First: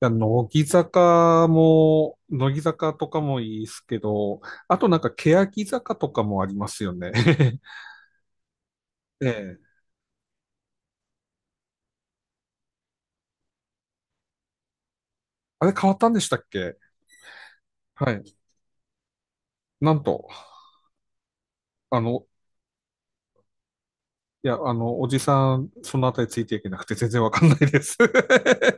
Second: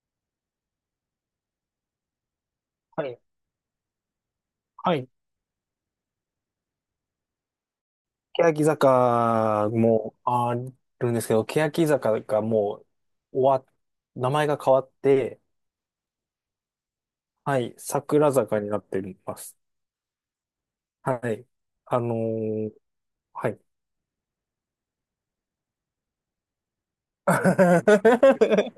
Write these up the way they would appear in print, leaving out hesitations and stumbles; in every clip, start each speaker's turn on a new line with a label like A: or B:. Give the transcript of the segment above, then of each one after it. A: や、乃木坂も、乃木坂
B: は
A: とか
B: い。
A: もいいですけど、あと
B: は
A: なん
B: い。
A: か、欅坂とかもありますよね。
B: 欅
A: ええ。
B: 坂もあるんですけど、欅坂がもう終わっ、名前が変わって、
A: あれ変わったんでしたっけ？
B: はい、
A: は
B: 桜
A: い。
B: 坂になっています。
A: なんと、
B: はい。あ
A: あ
B: の
A: の、
B: ーはい。
A: いや、あの、おじさん、そのあたりついていけなくて全然わかんないです。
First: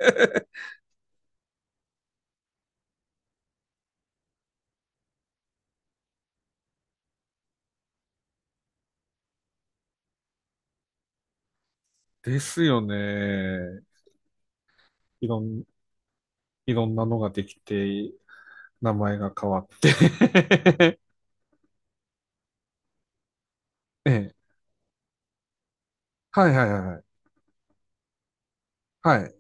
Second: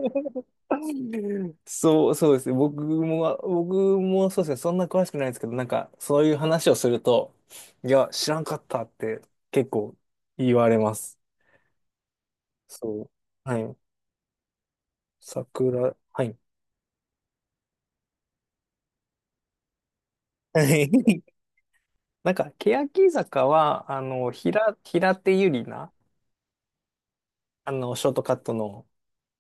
B: そう、そうですね。僕もそうですね。そんな詳しくないですけど、なんか、そういう話をすると、いや、知らんかったって結構言われます。
A: ですよ
B: そう。はい。
A: ね。いろん、
B: 桜、はい。
A: いろんなのができて、名前が変わって。
B: なんか、欅坂は、あ
A: え
B: の、
A: え。
B: 平手友梨奈、
A: はいはいはいは
B: あの、ショートカットの
A: い。はい。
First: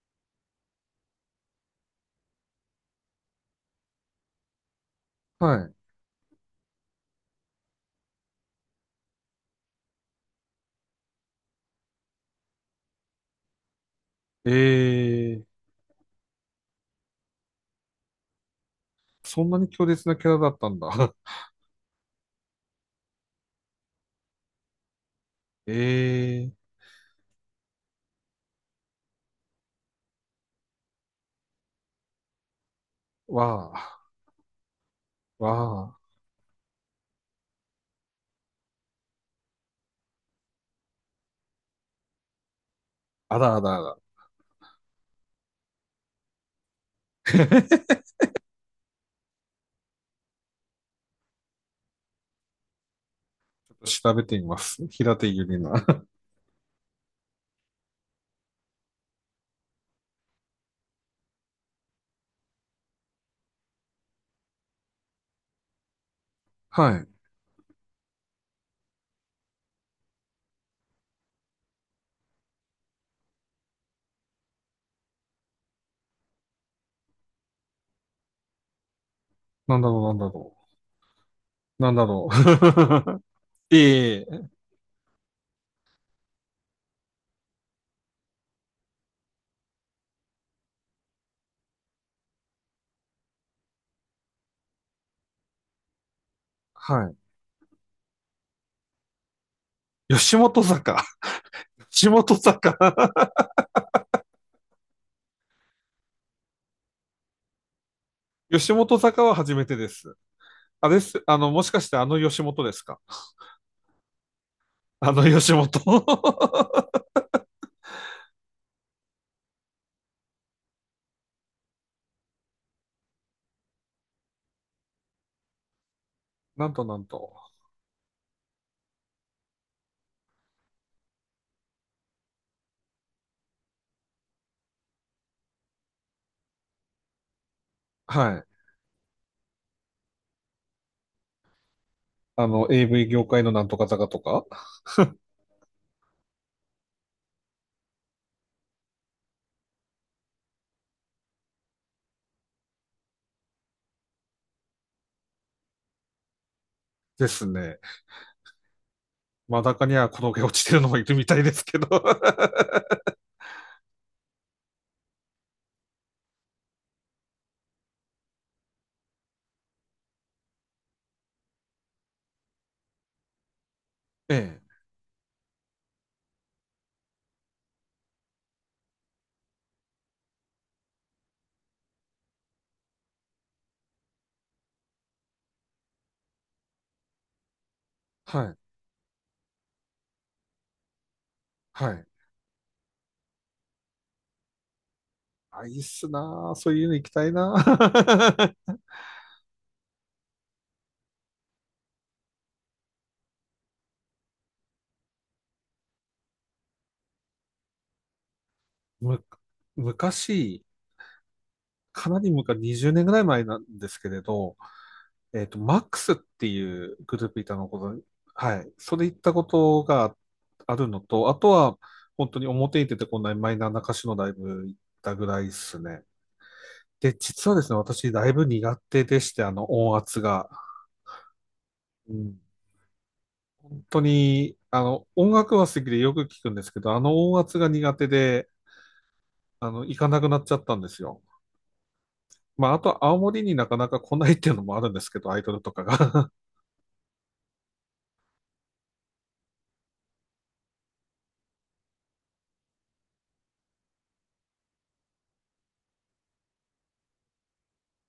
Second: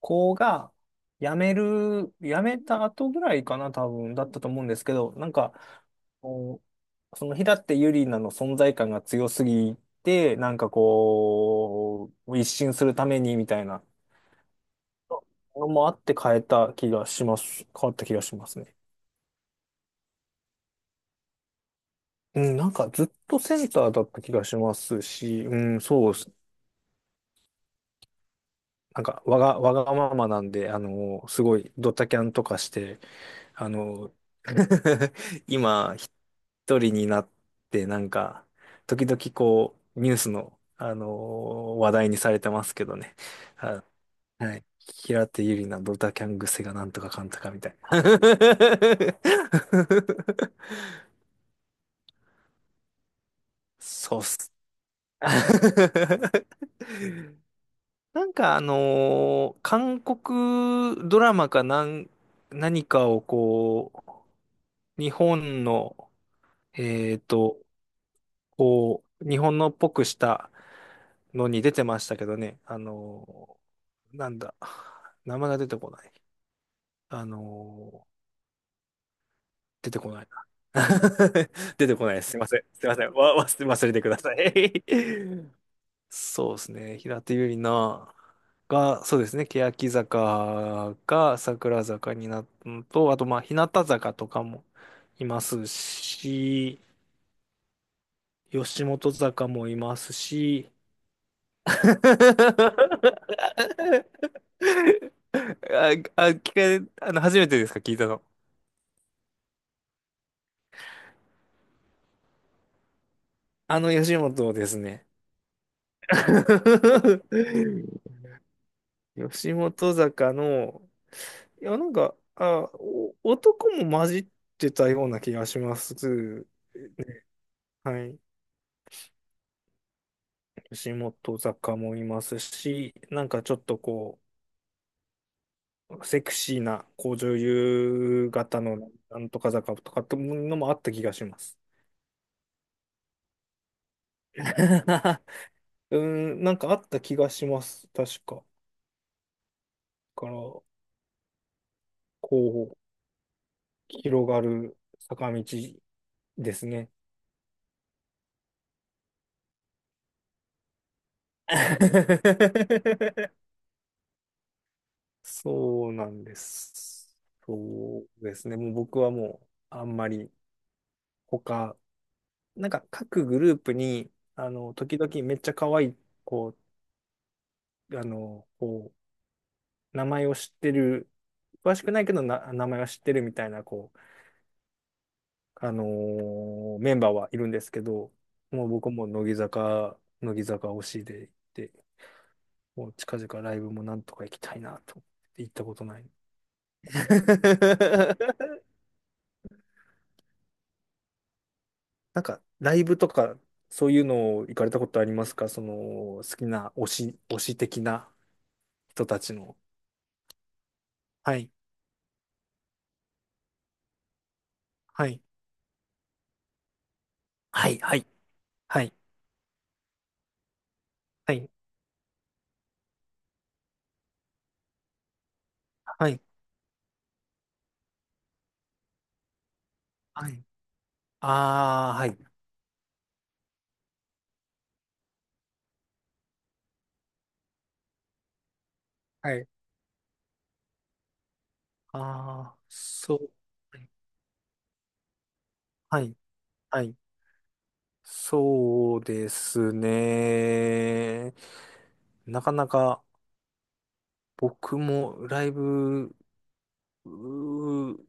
B: 子が、辞めた後ぐらいかな、多分、だったと思うんですけど、なんか、
A: はい。
B: こうその平手友梨奈の存在感が強すぎて、なんかこう、一新するためにみたいな
A: ええ、
B: のもあって変えた気がします。変わった気がしますね。
A: そんなに強烈なキャラだったんだ。
B: うん、なんかずっとセンターだった気がしますし、う
A: え
B: ん、そう
A: えー。
B: なんか、わがままなんで、あの、すごい、ドタキャンとかして、あ
A: わあ、
B: の、今、
A: わ
B: 一人になって、なんか、時々こう、ニュースの、あの、話題にされてますけどね。
A: あ、あらあらあ
B: あ、
A: ら。
B: はい。平手友梨奈ドタキャン癖がなんとかかんとかみたい な。
A: 調
B: そうっ
A: べてみ
B: す。
A: ます。平手ゆりな。
B: なんか韓国ドラマかなん、何かをこう、日本の、
A: はい。
B: えっと、こう、日本のっぽくしたのに出てましたけどね、なんだ、名前が出てこない。あの
A: なんだ
B: 出て
A: ろう、
B: こ
A: なん
B: な
A: だ
B: い
A: ろ
B: な。
A: う。
B: 出
A: なん
B: て
A: だ
B: こないで
A: ろ
B: す。すいません。すいません。
A: う。
B: わ、忘れてくだ
A: え
B: さ
A: え。
B: い。そうですね。平手友梨奈が、そうですね。欅坂が桜坂になったのと、あと、まあ、日向坂とかもいますし、
A: は
B: 吉本坂もいます
A: い。吉本
B: し、
A: 坂。吉本坂。
B: あ、あ、聞か、あの、初めてですか？聞いたの。
A: 吉本坂は初めてです。あれです。あの、もしかしてあの吉本ですか？
B: あの吉本ですね。
A: あの吉本。
B: 吉本坂の、いや、なんか、あ、男も混じってたような気がします。
A: なんとなんと。
B: はい。吉本坂もいますし、なんかちょっとこう、セクシーな、こう女優
A: はい。
B: 型のなんとか坂とかっていうのもあった気がします。
A: あの、AV 業界のなんとか坂とか
B: うん、なんかあった気がします。確か。だから、こう、広がる坂道ですね。
A: ですね。真ん中には転げ落ちてるのもいるみたいですけど。
B: そうなんです。そうですね。もう僕はもう、あんまり他、なんか各グループに、あ
A: ええ。
B: の、時々めっちゃ可愛い、こう、あの、こう、名前を知ってる、詳しくないけどな、名前は知ってるみたいな、こう、メンバーはいるんですけど、
A: はい。
B: もう僕も乃木坂推しで行って、
A: はい。
B: もう近々ライブもなんとか行きたいなと思って行った
A: あ、い
B: こ
A: いっ
B: とない。
A: すなあ。そういうの行きたいなあ。
B: なんか、ライブとか、そういうのを行かれたことありますか？その、好きな推し的な 人た
A: む、
B: ちの。
A: 昔、
B: はい、
A: かなり昔、20年ぐらい前なんですけれど、
B: はい、
A: えっと、マックスっていうグループいたの
B: はい、
A: こ
B: は
A: と、
B: い、
A: はい。
B: はい、
A: それ行ったことがあるのと、
B: は
A: あと
B: い、
A: は、本当に表に出てこないマイナーな歌手のライブ行ったぐらいですね。
B: はい、
A: で、実はですね、私、ライブ苦手でして、あの、音圧
B: はい。
A: が。
B: ああ、は
A: う
B: い、
A: ん、本当に、あの、音楽は好きでよく聞くんですけど、あの音圧が苦手で、
B: はい。
A: あの、行かなくなっちゃったんですよ。
B: ああ、
A: まあ、あと、
B: そ
A: 青
B: う。
A: 森になかなか来ないっていうのもあるんですけど、アイドルとか
B: はい、
A: が。
B: はい。そうですね。なかなか僕もライブ、うー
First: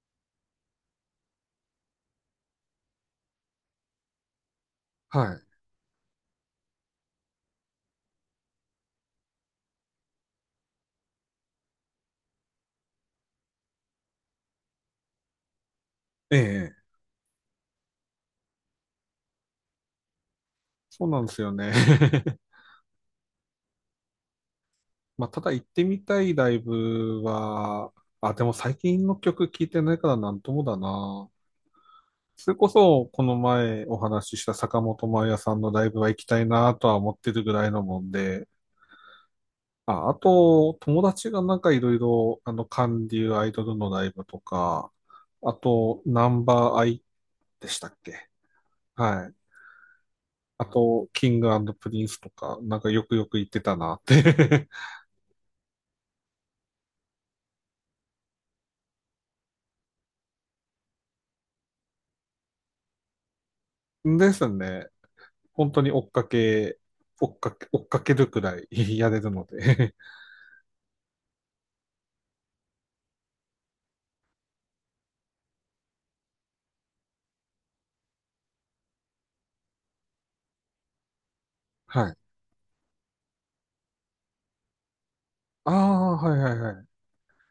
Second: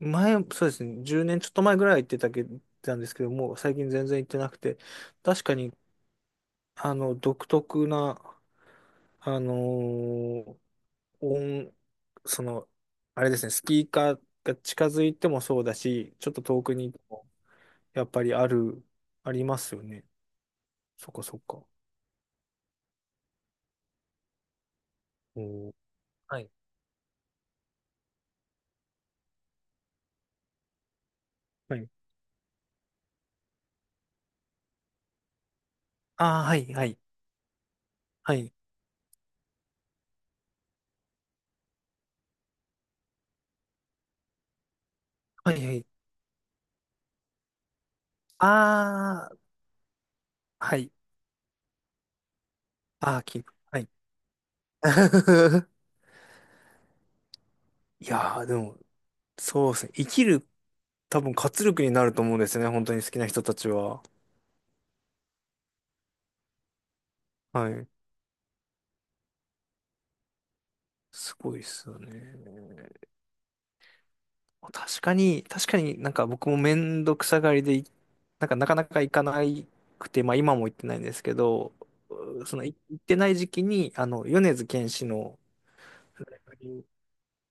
B: 前、そうですね。10年ちょっと前ぐらい行ってたけ、たんですけども、最近全然行ってなくて、
A: は
B: 確
A: い。
B: かに、あの、独特な、あのー音、その、あれですね、スピーカーが近づいてもそうだし、ちょっ
A: え
B: と遠く
A: え。
B: にやっぱりある、ありますよね。
A: そう
B: そっ
A: な
B: か
A: んで
B: そ
A: す
B: っ
A: よ
B: か。
A: ね。まあ、ただ行っ
B: おー
A: てみたい
B: は
A: ラ
B: い。
A: イブは、あ、でも最近の曲聴いてないからなんともだな。
B: はい。
A: それこそ、この前お話しした坂本真綾さんのライブは行きた
B: ああ、
A: い
B: は
A: な
B: い、は
A: とは
B: い、
A: 思ってるぐらいのもん
B: は
A: で、
B: い、
A: あ、あと、友達がなんかいろいろ、あの、韓流アイドルのライブとか、あ
B: はい、はい。
A: と、ナンバーアイでしたっけ？は
B: あ
A: い。あ
B: あ、はい。
A: と、キングプリンスとか、なんかよく
B: ああ、
A: よく
B: キー
A: 言っ
B: プ。
A: てた
B: はい。
A: なって。
B: いやー、でも、そうですね。生きる、多分活力になると思うんですね。本当に好きな人たちは。
A: ですね。本当に追っかけ、
B: はい。
A: るくらい、 やれるので。
B: すごいっすよね。確かに、確かになんか僕もめんどくさがりで、なんかなかなか行かなくて、まあ今も行ってないんですけど、
A: はい。
B: うそのい行ってない時期に、あの、米津玄師の、
A: ああ、はいはいはい。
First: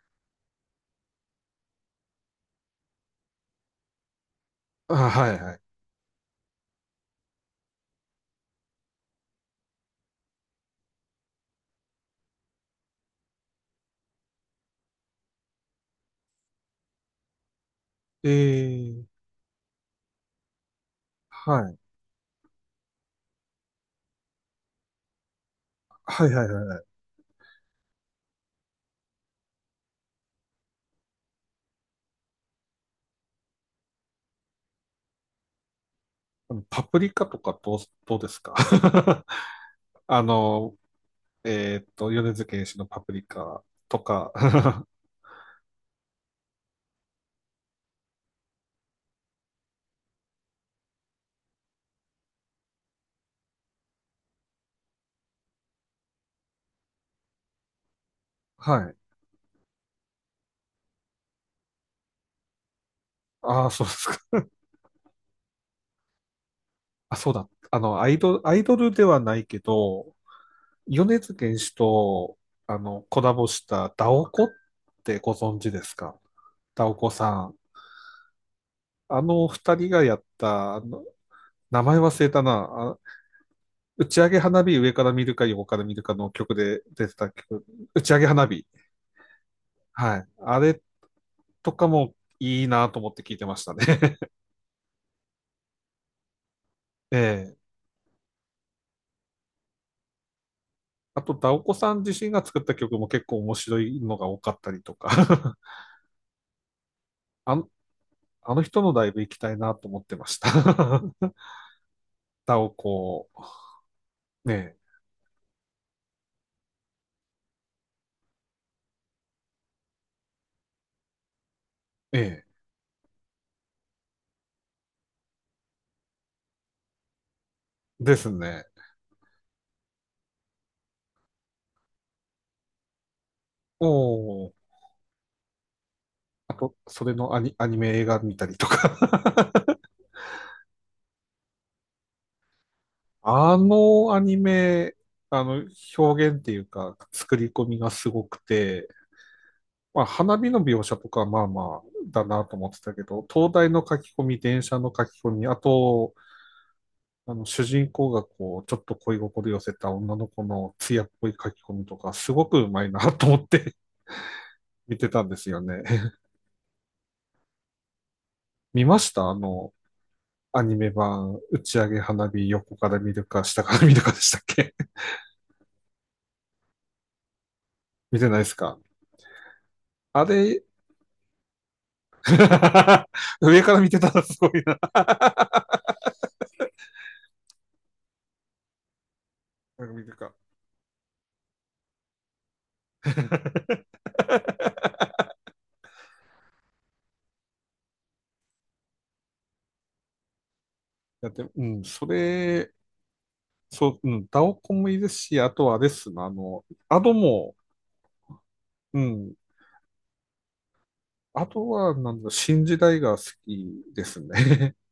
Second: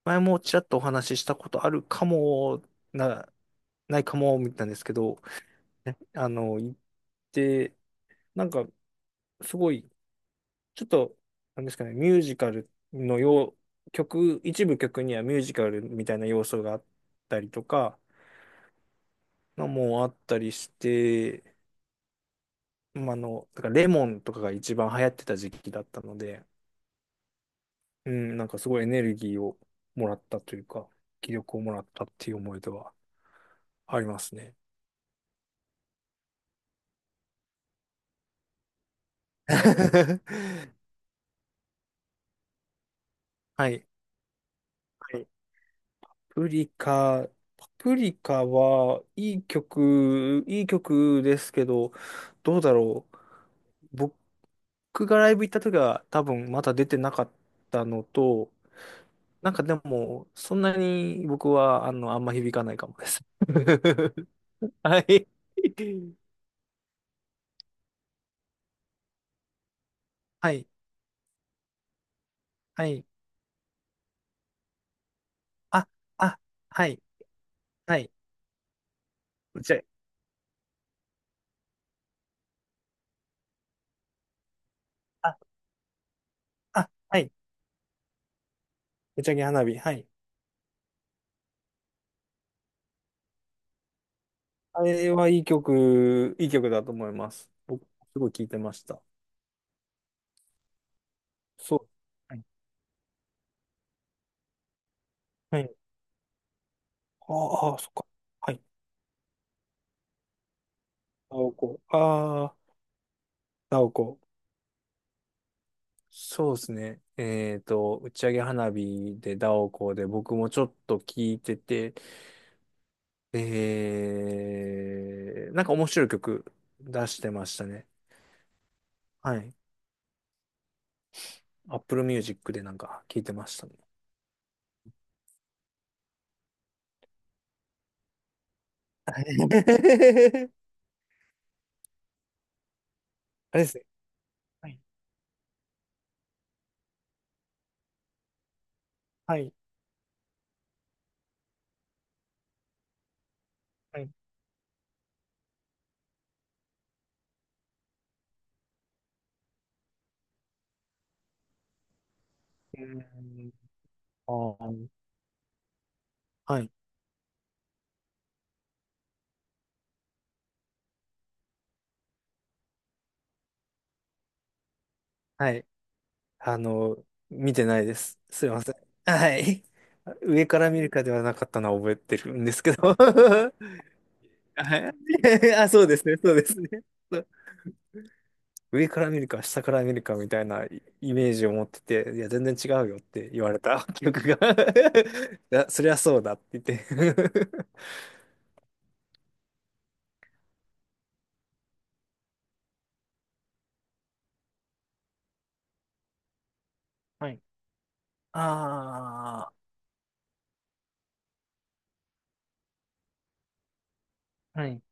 B: 前もちらっとお話ししたことあるかも、な、ないかも、みたいなんですけ
A: あ、
B: ど、
A: はいはい。
B: 行って、なんかすごい、ちょっと、なんですかね、ミュージカルの曲、一部曲にはミュージカルみたいな要素があったりとか、
A: ええ、
B: のもあったりして、
A: はい。
B: まあ、あの、だからレモンとかが一番流行ってた時期だったの
A: はいは
B: で、
A: いはい。
B: うん、なんかすごいエネルギーをもらったというか、気力をもらったっていう思い出はありますね。
A: あのパプリカとかどう、どうですか？ あの、米津玄師のパプリカ
B: はい。
A: とか。
B: はい。パプリカ、パプリカはいい曲、いい曲ですけど、どうだろう。僕がライブ行った時は多分まだ出てなかったのと、
A: はい。
B: なんかでも、そんなに僕はあの、あんま響かないかもです。
A: ああ、そうですか。
B: はい。
A: あ、そうだ。あの、アイドル、アイドルではないけど、
B: はい、
A: 米津玄師と、あ
B: は
A: の、
B: い。
A: コラボしたダオコってご存知で
B: あ、
A: すか？
B: あ、
A: ダ
B: は
A: オ
B: い、
A: コさん。
B: はい。
A: あの
B: 打ち
A: 二
B: 上げ
A: 人がやった、あの、名前忘れたな。あ、打ち上げ花火上から見る
B: あ、
A: か横から見るかの曲で
B: あ、
A: 出て
B: はい。
A: た曲。打ち上げ花火。
B: 打ち上げ花火。はい。
A: はい。あれとかもいいなと思って聞いてましたね。
B: あれはいい曲、いい曲だと思い
A: え
B: ます。
A: え。
B: 僕、すごい聴いてました。
A: あと、ダオコ
B: そう。
A: さん自身
B: は
A: が
B: い。
A: 作った曲も結構面白いのが多かったりとか。
B: はい。
A: あの、
B: ああ、そっか。は
A: あの
B: い。
A: 人のライブ行きたいなと思ってました。
B: ナオコ。あ
A: ダオ
B: あ、
A: コ。
B: ダオコ。
A: ね
B: そうですね。えっと、打ち上げ花火でダオコで僕もちょっと聴いてて、
A: え。ええ。
B: えー、なんか面白い曲出してましたね。
A: ですね。
B: はい。Apple Music でなんか聞いてましたね。
A: おお。あと、それのアニメ映画見たりとか。
B: はい
A: あ
B: あれですね。
A: のアニ
B: はい。
A: メ、あの、表現っていうか、作り込みがすごくて、
B: はい。
A: まあ、花火の描写とかはまあまあだなと思ってたけど、灯台の書
B: はい。
A: き込み、電車の書き込み、あと、あの、主人公がこう、ちょっと恋心寄せた女の子の艶っぽい書き込みとか、すごくう
B: う
A: まい
B: ー
A: なと思っ
B: ん
A: て、
B: あ ー
A: 見てたんですよね。
B: はい。
A: 見ました、あの、アニメ版、打ち上げ花火、横から見るか、下から見るかでしたっけ？
B: はい。あの、見てないで
A: 見
B: す。
A: てないで
B: すい
A: す
B: ません。
A: か？
B: はい。
A: あ
B: 上か
A: れ。
B: ら見るかではなかったのは覚えて るんですけど。
A: 上から見てたらすごいな。
B: はい あ、そうですね。そうですね。そう上から見るか、下か ら見
A: 見
B: る
A: る
B: かみ
A: か。
B: たいなイメージを持ってて、いや、全然違うよって言われた 記憶が いやそりゃそうだって言って
A: だって、うん、それ、そう、うん、ダオコンもいいですし、あとはあれっすな、あの、アド
B: はい。
A: も、うん、
B: ああ。
A: あとは、なんだ、新時代が好きです
B: は
A: ね。
B: い。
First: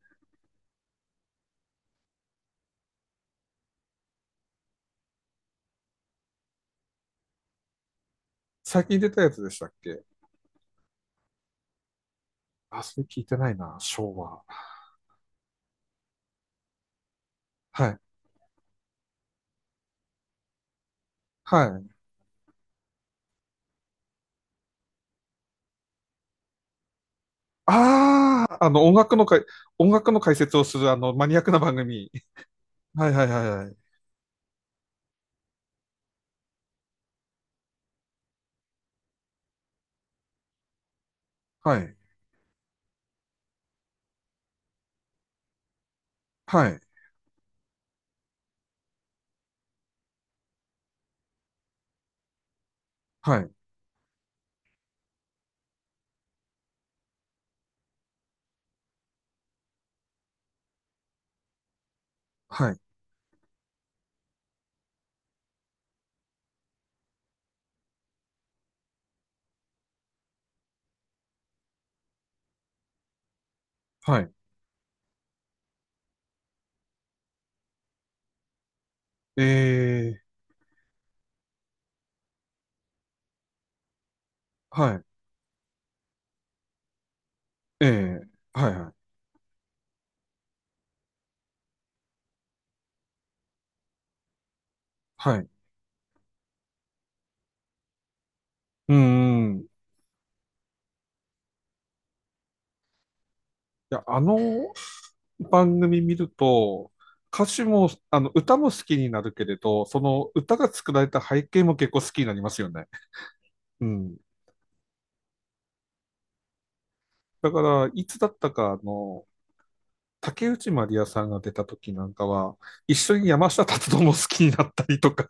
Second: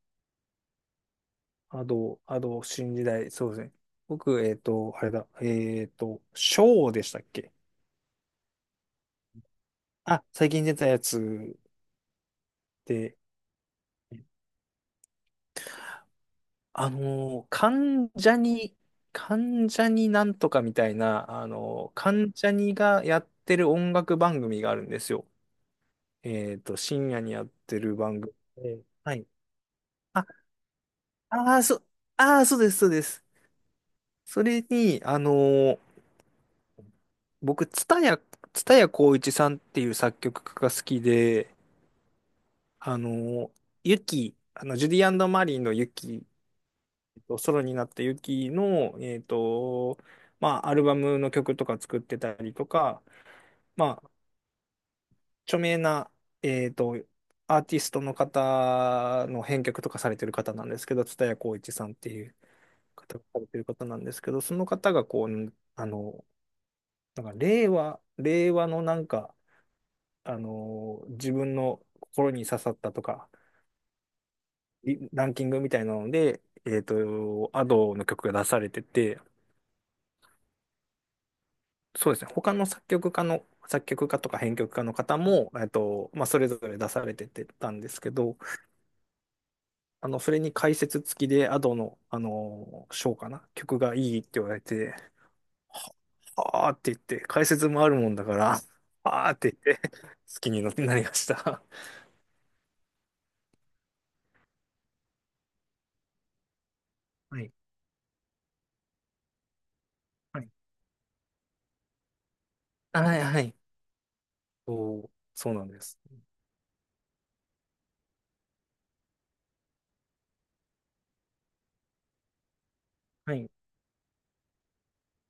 B: アド、新時代、そうですね。僕、えっと、あれだ、えっと、ショーでしたっけ？
A: 最近出たやつでしたっけ？
B: あ、最近出たやつ
A: あ、それ
B: で、
A: 聞いてないな、昭和。
B: あのー、
A: はい。
B: 関ジャニ、関ジャニなんとかみたいな、
A: はい。
B: 関ジャニがやってる音楽番組があるんですよ。えっと、深夜にやってる番組
A: ああ、あ
B: で。
A: の、音
B: は
A: 楽の
B: い。
A: かい、音楽の
B: あ、
A: 解説をする、あの、マニアック
B: あ
A: な
B: ー、
A: 番
B: そう、
A: 組。
B: あー、そうです、そうで
A: はいは
B: す。
A: いはいはい。
B: それに、僕、蔦谷好位置さんっていう作曲家が好きで、
A: はい。
B: あの、ユキ、あの、ジュディマリーのユキ、
A: はい。
B: えっとソロになったユキの、えっと、まあ、アルバムの曲とか作ってたりとか、
A: はい。
B: まあ、著名な、えっと、アーティストの方の編曲とかされてる方なんですけど、蔦谷好位置さんっていう
A: はい。
B: 方がされてる方なんですけど、その方がこう、あの、なんか令和のなんか、あの、自分の心に刺さったとか、
A: はい。
B: リランキングみたいなので、えっと、アドの曲が出されてて、
A: えー、
B: そうですね、他の作曲家とか編曲家の
A: は
B: 方も、えっと、まあ、それぞれ出されててたん
A: い。え
B: ですけ
A: ー、
B: ど、
A: はいはい。
B: あの、それに解説付きでアドの、あの、賞かな、曲がいいって言われて、
A: はい。
B: あーって言って、解説もあるもんだから、
A: うー
B: あーって
A: ん。い
B: 言って、好きになりました。
A: や、あの番組見ると、
B: は
A: 歌
B: い。
A: 詞も、あの、歌も好きになるけれど、その
B: はい。
A: 歌が作られた背景も結構好きになりますよね。
B: はい、はい。
A: うん。
B: そう、そうなんです。
A: だから、いつだったか、あの、竹内まりやさんが出た時なんかは、一緒に
B: は
A: 山
B: い。
A: 下達郎も好きになったりとか、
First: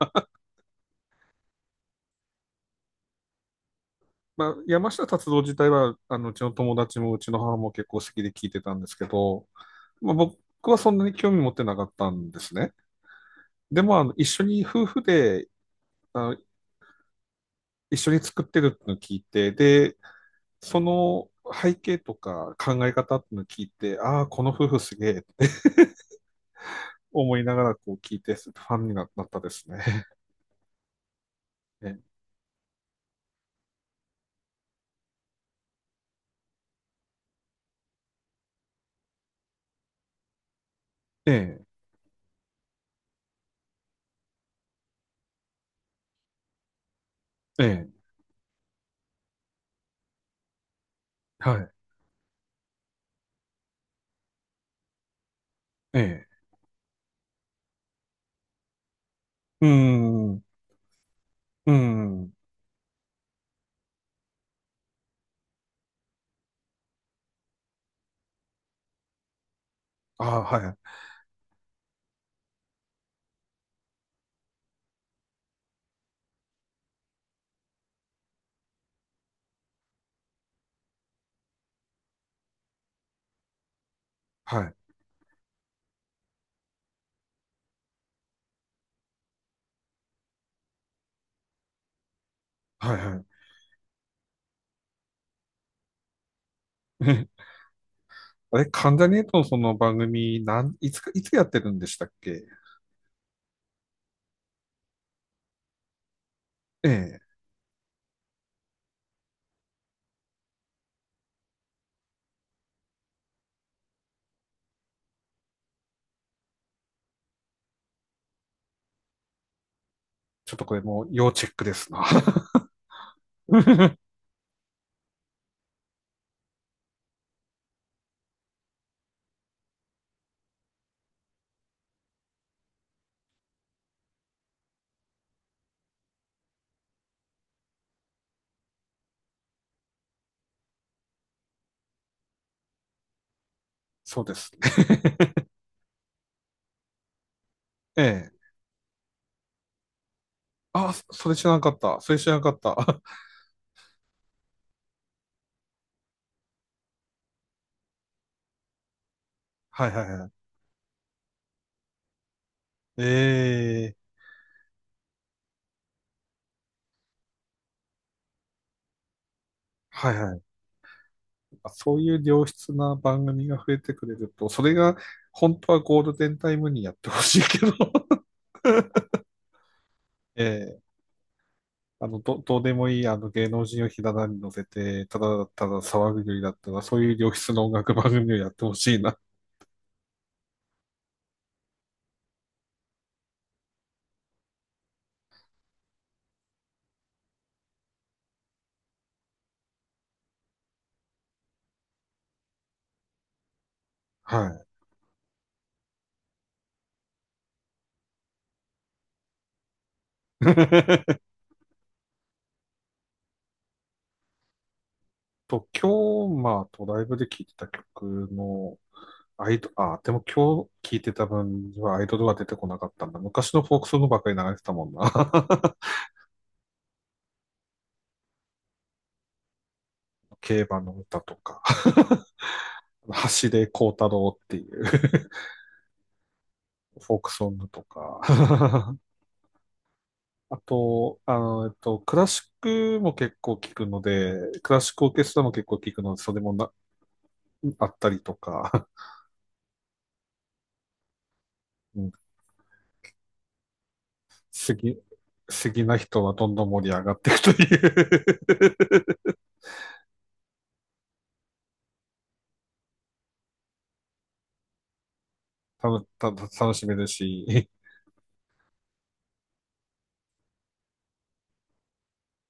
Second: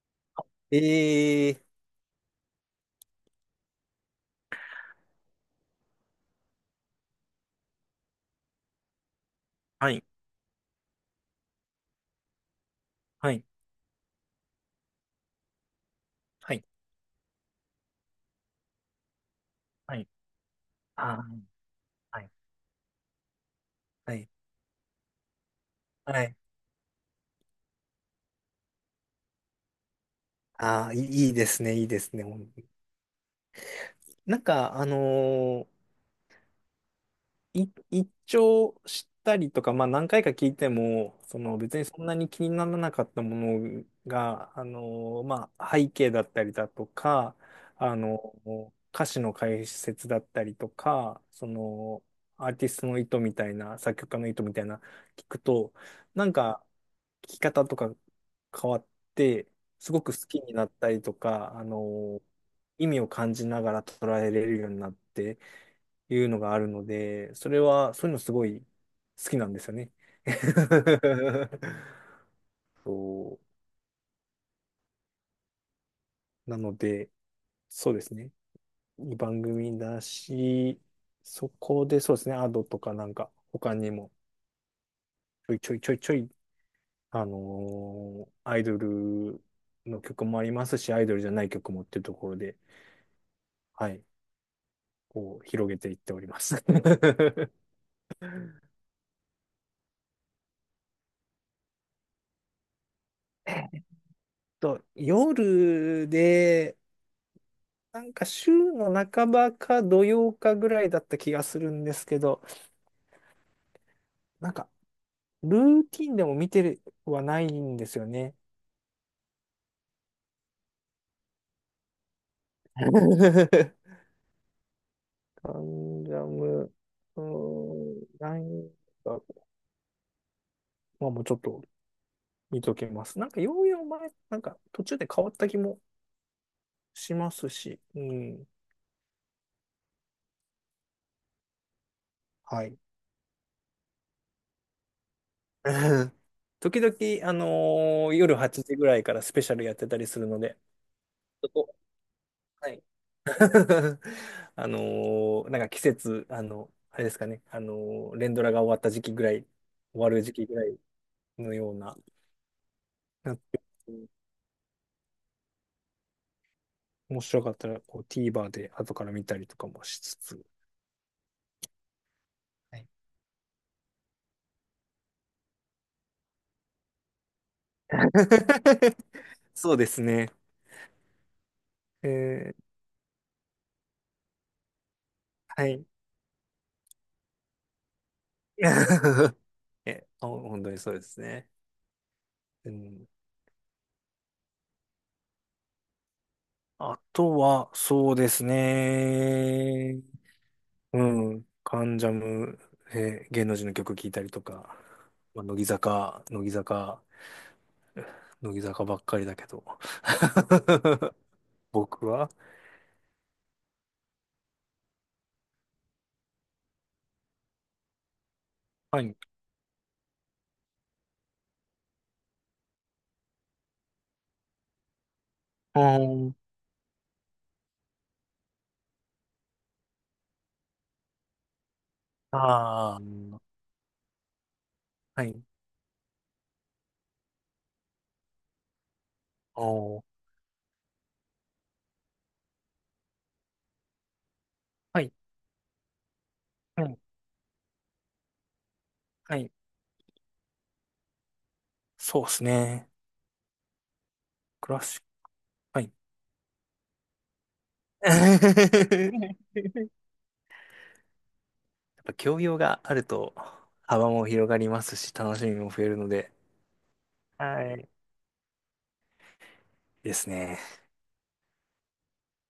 B: えー、
A: まあ、山下達郎自体は、あの、うちの友達もうちの母も結構好きで聞いてたんですけど、
B: はい、
A: まあ、僕はそんなに興味持ってなかったんですね。
B: はい、
A: でも、あの、一緒に夫婦で、あの、
B: はい、
A: 一緒に作ってるってのを聞いて、
B: は
A: で、
B: い。
A: そ
B: あ
A: の
B: ー
A: 背景と
B: はい
A: か考え方ってのを聞いて、
B: は
A: ああ、
B: い。
A: この夫婦すげえって
B: はい。
A: 思いながらこう聞いて、ファンになったですね。
B: ああ、いいですね、いいで
A: え
B: すね。ほんなんか、一聴したりとか、まあ何回か聞いても、
A: え、
B: その
A: え
B: 別にそんなに気にならなかったものが、あの、まあ背景だったりだとか、
A: え、
B: あ
A: ええ、
B: の、歌詞の解説だったりとか、そ
A: はい、
B: の、アーティストの意図みたいな、作曲家の意図みたいな、聞くと、
A: え
B: な
A: え、
B: んか、聞き方とか変わって、
A: うー
B: すごく好
A: ん、
B: き
A: う
B: になったりとか、あ
A: ー
B: の、
A: ん、
B: 意味を感じながら捉えれるようになって、いうのがあるので、それは、そういうのすごい好きなんですよね。
A: ああ、はい、
B: そう。なので、そうですね。いい番組だし、そこでそうですね、アドとかなんか、他にも
A: はい、
B: ちょいちょいちょいちょい、アイドルの曲もありますし、アイドルじゃない曲もっていうところで、
A: はい、はい。
B: はい、こう広げていっております。
A: あれ、関ジャニ∞のその番組、なん、いつか、いつやってるんでしたっけ？
B: えっと、夜で、
A: ええ。
B: なんか週の半ばか土曜かぐらいだった気がするんですけど、なんかルーティンでも見てはないんですよね。
A: ちょっとこれもう要チェックですな。
B: カンジャム、うーん、なんか、まあもうちょっと見ときます。なんかようやく前、なんか途中で変わった気もしますし、うん、はい。
A: そうですね。
B: 時々、
A: え
B: 夜
A: え。
B: 8時ぐらいからスペシャルやってたりするので、
A: あ、そそれ知
B: そ
A: らなか
B: こ、
A: った。それ知らなかっ
B: は
A: た。
B: い
A: は
B: あのなんか季節、あの、あれですかね、連ドラが終わった時期ぐらい、
A: いはい
B: 終わる
A: は
B: 時
A: い。
B: 期ぐらいのような、
A: え
B: なって
A: え。
B: 面白かったらこう TVer で後から見たりとかもし
A: は
B: つ
A: いはい。
B: つ。
A: あ、そういう良質
B: はい
A: な番組が増えてくれると、それが本当はゴールデンタイムにやってほしいけど。
B: そうですね。
A: ええ。あ
B: え
A: の、どう
B: ー
A: でもいい、あの、芸能人をひな壇に乗せて、ただた
B: は
A: だ
B: い。
A: 騒ぐよりだったら、そういう良質の音楽番組をやってほしいな。
B: え、あ本当にそうですね。うん、あとは、そうですね。うん。カンジャムね、えー芸能人の曲聴いたりと
A: はい。
B: か、まあ、乃木坂ばっかりだけど。僕は
A: と、今日、まあ、ドライブで聴いてた曲の、
B: はい。
A: アイド、あ、でも今日聴いてた分にはアイドルは出てこなかったんだ。昔のフォークソングばっかり流れてたもんな。
B: うん。
A: 競馬の歌とか、
B: ああ、
A: 橋で幸太郎っていう、
B: はい。
A: フォークソングとか。
B: おー
A: あと、あの、クラシックも結構聴くので、クラシッ
B: は
A: クオー
B: い。
A: ケストラも結構聴くので、それもな、
B: はい。
A: あったりとか、
B: はい。
A: うん、
B: そうですね。クラシック。
A: 好
B: は
A: き
B: い。
A: な人はどんどん盛り上がっていくという。
B: やっぱ教養があると幅も広がりますし、楽しみも増
A: た
B: える
A: の
B: の
A: た、
B: で、
A: 楽しめるし、
B: はい。ですね。